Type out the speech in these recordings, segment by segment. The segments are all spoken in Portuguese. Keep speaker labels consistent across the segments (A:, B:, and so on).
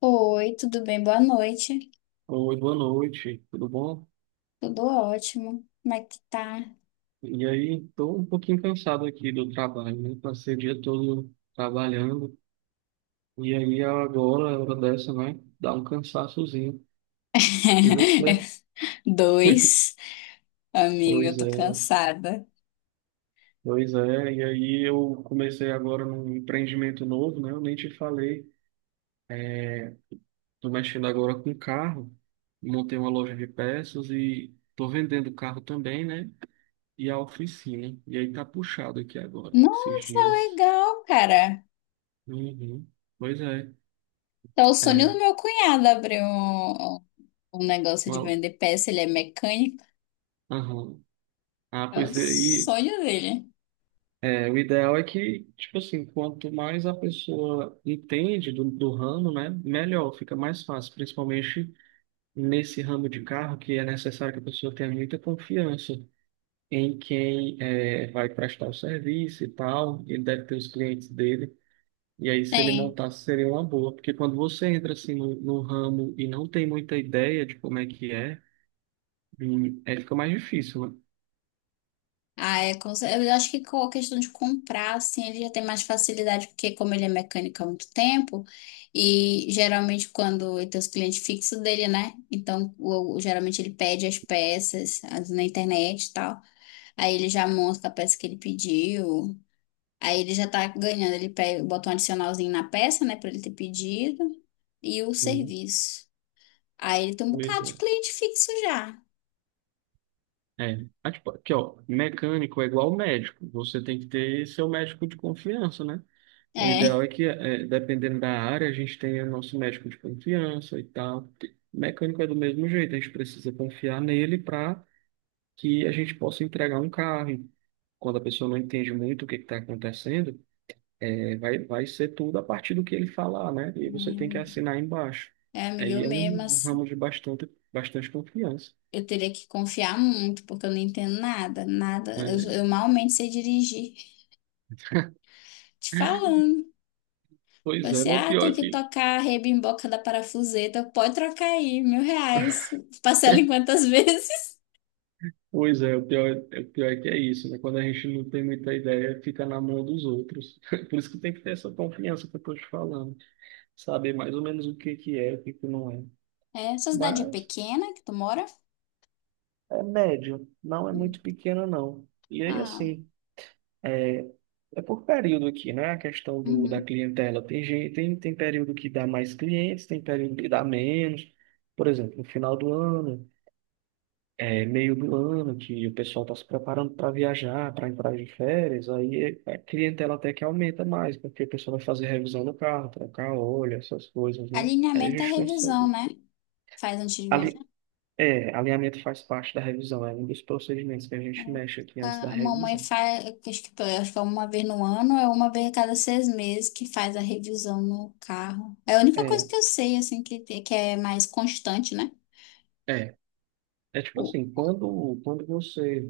A: Oi, tudo bem? Boa noite.
B: Oi, boa noite, tudo bom?
A: Tudo ótimo. Como é que tá?
B: E aí, estou um pouquinho cansado aqui do trabalho, né? Passei o dia todo trabalhando, e aí agora, a hora dessa, né? Dá um cansaçozinho. E você?
A: Dois. Amiga, eu
B: Pois
A: tô
B: é,
A: cansada.
B: pois é. E aí eu comecei agora num empreendimento novo, né? Eu nem te falei. Tô mexendo agora com carro, montei uma loja de peças e tô vendendo carro também, né? E a oficina. E aí tá puxado aqui agora, esses
A: Nossa,
B: dias.
A: legal, cara.
B: Uhum. Pois é.
A: Tá o sonho
B: É,
A: do meu cunhado abrir um negócio de
B: uma-
A: vender peça. Ele é mecânico.
B: aham. Ah,
A: É o
B: pois é, e
A: sonho dele.
B: é, o ideal é que, tipo assim, quanto mais a pessoa entende do ramo, né, melhor, fica mais fácil, principalmente nesse ramo de carro, que é necessário que a pessoa tenha muita confiança em quem é, vai prestar o serviço e tal, ele deve ter os clientes dele, e aí se ele
A: Tem.
B: montasse seria uma boa, porque quando você entra assim no ramo e não tem muita ideia de como é que é, aí fica mais difícil, né?
A: Eu acho que com a questão de comprar, assim, ele já tem mais facilidade, porque como ele é mecânico há muito tempo, e geralmente quando ele tem os clientes fixos dele, né? Então, geralmente ele pede as peças na internet e tal. Aí ele já monta a peça que ele pediu. Aí ele já tá ganhando, ele pega, bota um adicionalzinho na peça, né, pra ele ter pedido, e o
B: Hum,
A: serviço. Aí ele tem um
B: pois
A: bocado de
B: é.
A: cliente fixo já.
B: É, ah, tipo, aqui ó, mecânico é igual médico, você tem que ter seu médico de confiança, né? O
A: É,
B: ideal é que, é, dependendo da área, a gente tenha nosso médico de confiança e tal. Mecânico é do mesmo jeito, a gente precisa confiar nele para que a gente possa entregar um carro. Quando a pessoa não entende muito o que está acontecendo, é, vai ser tudo a partir do que ele falar, né? E você tem que
A: amiga,
B: assinar embaixo.
A: é, amiga,
B: Aí é um ramo de bastante, bastante confiança.
A: eu teria que confiar muito, porque eu não entendo nada, nada. Eu,
B: É,
A: eu malmente sei dirigir. Te falando.
B: pois é,
A: Você,
B: mas o
A: ah,
B: pior
A: tem
B: é
A: que
B: que.
A: tocar a rebimboca da parafuseta. Pode trocar aí, R$ 1.000. Parcela em quantas vezes?
B: Pois é, o pior é que é isso, né? Quando a gente não tem muita ideia, fica na mão dos outros. Por isso que tem que ter essa confiança que eu estou te falando, saber mais ou menos o que que é, o que que não é.
A: É, sua cidade é
B: Mas
A: pequena que tu mora?
B: é médio, não é
A: Hum.
B: muito pequeno, não. E aí,
A: Ah,
B: assim, é, é por período aqui, né? A questão do, da
A: uhum.
B: clientela. Tem gente, tem período que dá mais clientes, tem período que dá menos. Por exemplo, no final do ano. É meio do ano que o pessoal está se preparando para viajar, para entrar de férias, aí a clientela até que aumenta mais, porque o pessoal vai fazer revisão do carro, trocar óleo, essas coisas, né? Aí a
A: Alinhamento é
B: gente
A: revisão,
B: consegue.
A: né? Faz antes de
B: Ali,
A: viajar.
B: é, alinhamento faz parte da revisão, é um dos procedimentos que a gente mexe aqui antes da
A: A mamãe
B: revisão.
A: faz, acho que é 1 vez no ano, é 1 vez a cada 6 meses que faz a revisão no carro. É a única coisa
B: É,
A: que eu sei, assim, que é mais constante, né?
B: é. É tipo
A: O-
B: assim, quando você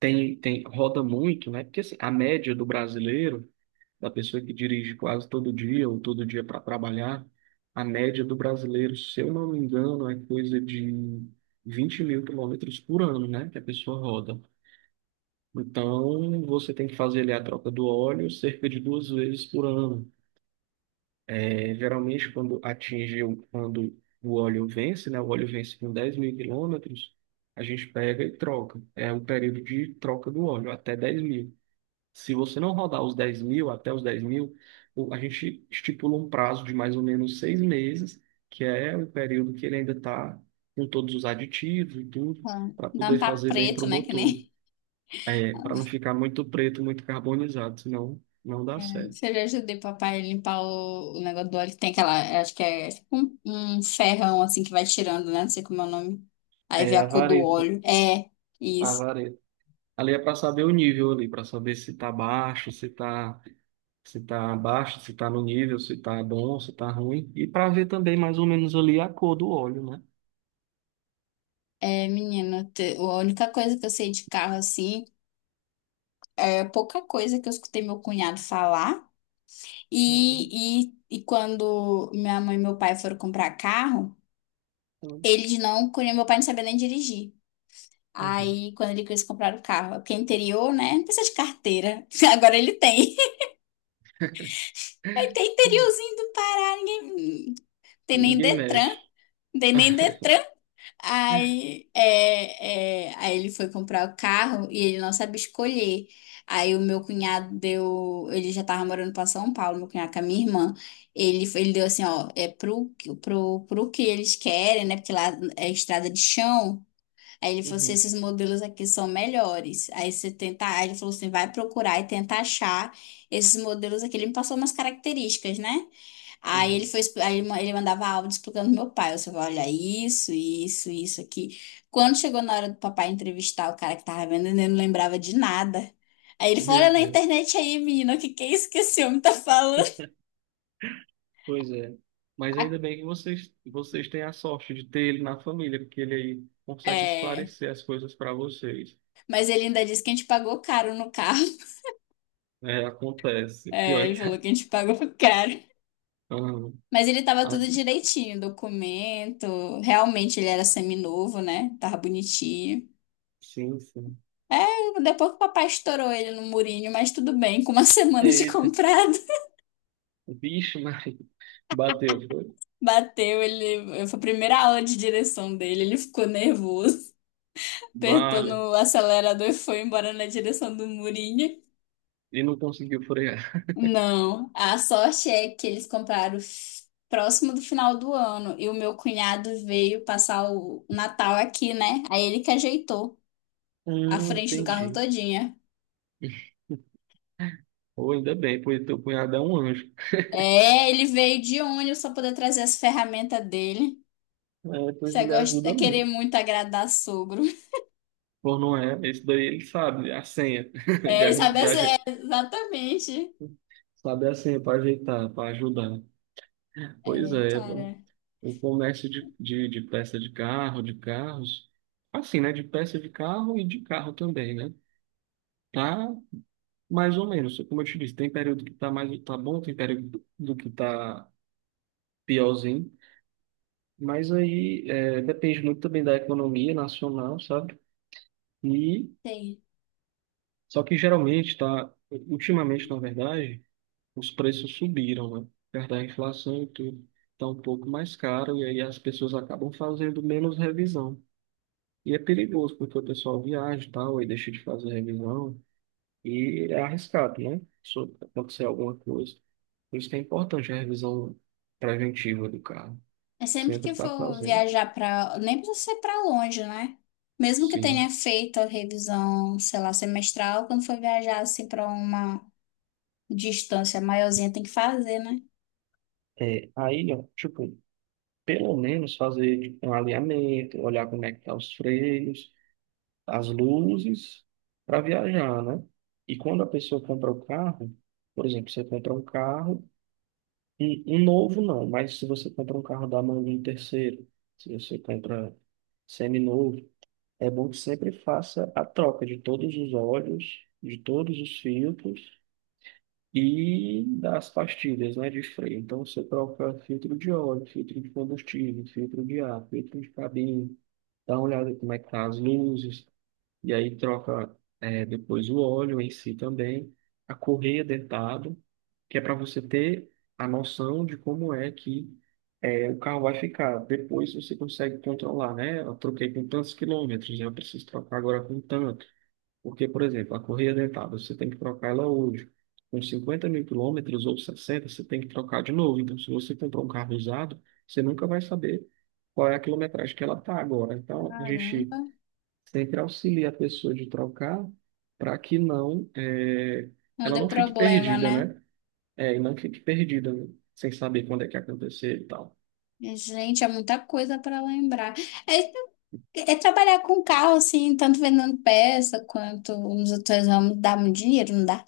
B: roda muito, né? Porque assim, a média do brasileiro, da pessoa que dirige quase todo dia ou todo dia para trabalhar, a média do brasileiro, se eu não me engano, é coisa de 20 mil quilômetros por ano, né? Que a pessoa roda. Então, você tem que fazer ali a troca do óleo cerca de duas vezes por ano. É, geralmente, quando atinge, quando o óleo vence, né? O óleo vence com 10 mil quilômetros, a gente pega e troca. É o período de troca do óleo, até 10 mil. Se você não rodar os 10 mil, até os 10 mil, a gente estipula um prazo de mais ou menos 6 meses, que é o período que ele ainda está com todos os aditivos e tudo, para
A: Dá um
B: poder
A: papo
B: fazer bem para
A: preto,
B: o
A: né? Que
B: motor.
A: nem.
B: É, para não ficar muito preto, muito carbonizado, senão não dá certo.
A: Você já ajudei papai a limpar o negócio do óleo que tem aquela, acho que é tipo um ferrão assim que vai tirando, né? Não sei como é o nome. Aí vê
B: É
A: a
B: a
A: cor do
B: vareta,
A: óleo. É,
B: a
A: isso.
B: vareta. Ali é para saber o nível ali, para saber se tá baixo, se tá, se tá baixo, se tá no nível, se tá bom, se tá ruim. E para ver também mais ou menos ali a cor do óleo, né?
A: É, menina, a única coisa que eu sei de carro assim é pouca coisa que eu escutei meu cunhado falar. E quando minha mãe e meu pai foram comprar carro,
B: Uhum.
A: eles não conheciam, meu pai não sabia nem dirigir.
B: Uhum.
A: Aí, quando ele quis comprar o carro, porque é interior, né? Não precisa de carteira. Agora ele tem. Aí tem interiorzinho do Pará, ninguém. Tem nem
B: Ninguém
A: Detran.
B: mexe.
A: Tem nem Detran. Aí ele foi comprar o carro e ele não sabe escolher. Aí o meu cunhado deu. Ele já tava morando pra São Paulo, meu cunhado com a minha irmã. Ele deu assim, ó, é pro, pro que eles querem, né? Porque lá é estrada de chão. Aí ele falou assim:
B: Uhum,
A: esses modelos aqui são melhores. Aí você tenta. Aí ele falou assim: vai procurar e tenta achar esses modelos aqui. Ele me passou umas características, né? Aí ele
B: uhum.
A: foi, ele mandava áudio explicando pro meu pai. Eu falei, olha, isso aqui. Quando chegou na hora do papai entrevistar o cara que tava vendendo, ele não lembrava de nada. Aí ele falou, olha
B: Meu
A: na
B: Deus.
A: internet aí, menina, o que é isso que esse homem tá falando?
B: Pois é. Mas ainda bem que vocês têm a sorte de ter ele na família, porque ele aí consegue
A: É,
B: esclarecer as coisas para vocês.
A: mas ele ainda disse que a gente pagou caro no carro.
B: É, acontece. Pior
A: É,
B: é
A: ele
B: que.
A: falou que a gente pagou caro.
B: Ah,
A: Mas ele tava
B: ah,
A: tudo direitinho, documento. Realmente ele era semi-novo, né? Tava bonitinho.
B: sim, sim.
A: É, depois que o papai estourou ele no murinho, mas tudo bem, com uma semana de
B: Eita,
A: comprado.
B: vixe, Maria. Bateu, foi?
A: Bateu, ele foi a primeira aula de direção dele, ele ficou nervoso, apertou
B: Vale.
A: no acelerador e foi embora na direção do murinho.
B: E não conseguiu frear.
A: Não, a sorte é que eles compraram próximo do final do ano e o meu cunhado veio passar o Natal aqui, né? Aí ele que ajeitou a frente do carro
B: Entendi.
A: todinha.
B: Ou ainda bem, pois teu cunhado é um anjo.
A: É, ele veio de ônibus pra poder trazer as ferramentas dele.
B: É, pois
A: Você
B: ele
A: gosta de
B: ajuda
A: querer
B: muito.
A: muito agradar sogro.
B: Pô, não é. Esse daí ele sabe a senha. De,
A: É,
B: arran-
A: sabe?
B: de,
A: É,
B: aje-
A: exatamente.
B: sabe a senha para ajeitar, para ajudar. Pois
A: É,
B: é, pô.
A: cara,
B: O comércio de, peça de carro, de carros, assim, né? De peça de carro e de carro também, né? Tá mais ou menos. Como eu te disse, tem período que tá mais tá bom, tem período do que tá piorzinho. Mas aí é, depende muito também da economia nacional, sabe? E
A: tem.
B: só que geralmente tá, ultimamente, na verdade, os preços subiram, né? Perto da inflação e tudo. Está um pouco mais caro e aí as pessoas acabam fazendo menos revisão. E é perigoso, porque o pessoal viaja e tal, e deixa de fazer revisão. E é arriscado, né? Se acontecer alguma coisa. Por isso que é importante a revisão preventiva do carro.
A: É sempre
B: Sempre
A: que
B: está
A: for
B: fazendo.
A: viajar pra. Nem precisa ser pra longe, né? Mesmo que
B: Sim.
A: tenha feito a revisão, sei lá, semestral, quando for viajar assim pra uma distância maiorzinha, tem que fazer, né?
B: É, aí, ó, tipo, pelo menos fazer tipo, um alinhamento, olhar como é que tá os freios, as luzes, para viajar, né? E quando a pessoa compra o carro, por exemplo, você compra um carro, um novo não, mas se você compra um carro da mão de um terceiro, se você compra seminovo, é bom que sempre faça a troca de todos os óleos, de todos os filtros e das pastilhas, né, de freio. Então você troca filtro de óleo, filtro de combustível, filtro de ar, filtro de cabine, dá uma olhada como é que tá as luzes, e aí troca é, depois o óleo em si também, a correia dentada, que é para você ter a noção de como é que é, o carro vai ficar. Depois você consegue controlar, né? Eu troquei com tantos quilômetros, né? Eu preciso trocar agora com tanto. Porque, por exemplo, a correia dentada, você tem que trocar ela hoje. Com 50 mil quilômetros ou 60 você tem que trocar de novo. Então, se você comprar um carro usado, você nunca vai saber qual é a quilometragem que ela está agora. Então, a gente
A: Caramba,
B: sempre auxilia a pessoa de trocar para que não é,
A: não
B: ela
A: dê
B: não fique
A: problema,
B: perdida,
A: né?
B: né? É, e não fique perdida, né? Sem saber quando é que acontecer e tal.
A: Gente, é muita coisa pra lembrar. É, é trabalhar com carro, assim, tanto vendendo peça quanto nos outros ramos, dá muito dinheiro, não dá?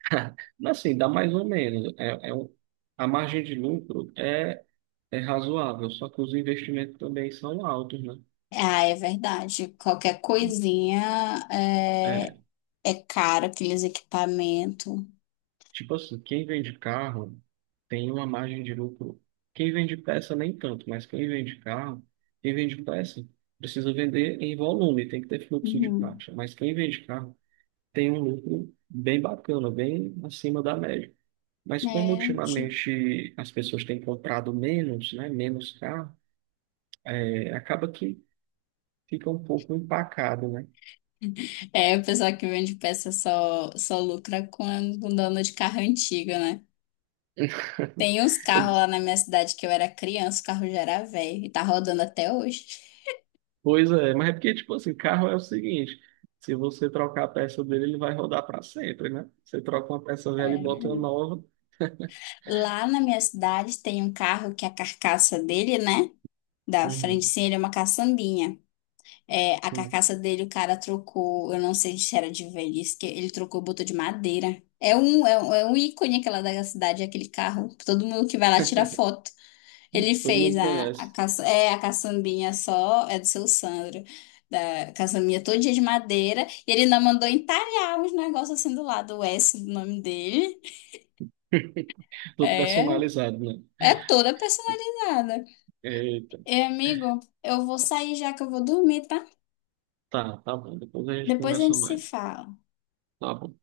B: Mas, assim, dá mais ou menos. É, é um, a margem de lucro é, é razoável, só que os investimentos também são altos, né?
A: Ah, é verdade.
B: É,
A: É caro, aqueles equipamentos.
B: tipo assim, quem vende carro tem uma margem de lucro. Quem vende peça nem tanto, mas quem vende carro, quem vende peça precisa vender em volume, tem que ter fluxo de
A: Uhum.
B: caixa. Mas quem vende carro tem um lucro bem bacana, bem acima da média. Mas como
A: É, ti-
B: ultimamente as pessoas têm comprado menos, né, menos carro, é, acaba que fica um pouco empacado, né?
A: é, o pessoal que vende peça só, só lucra com dono de carro antigo, né? Tem uns carros lá na minha cidade que eu era criança, o carro já era velho e tá rodando até hoje.
B: Pois é, mas é porque, tipo assim, carro é o seguinte, se você trocar a peça dele, ele vai rodar para sempre, né? Você troca uma peça velha e bota uma
A: É.
B: nova.
A: Lá na minha cidade tem um carro que a carcaça dele, né? Da frente,
B: Uhum,
A: sim, ele é uma caçambinha. É, a
B: sim.
A: carcaça dele o cara trocou, eu não sei se era de velhice, que ele trocou, botou de madeira. É um ícone aquela da cidade, aquele carro, que todo mundo que vai lá tira foto. Ele
B: Todo
A: fez
B: mundo conhece.
A: a caçambinha só, é do seu Sandro, da caçambinha todo dia de madeira, e ele ainda mandou entalhar uns negócios assim do lado, o S do nome dele.
B: Tudo
A: É,
B: personalizado, né?
A: é toda personalizada.
B: Eita,
A: E, amigo, eu vou sair já que eu vou dormir, tá?
B: tá, tá bom, depois a gente
A: Depois a
B: conversa
A: gente se
B: mais.
A: fala.
B: Tá bom.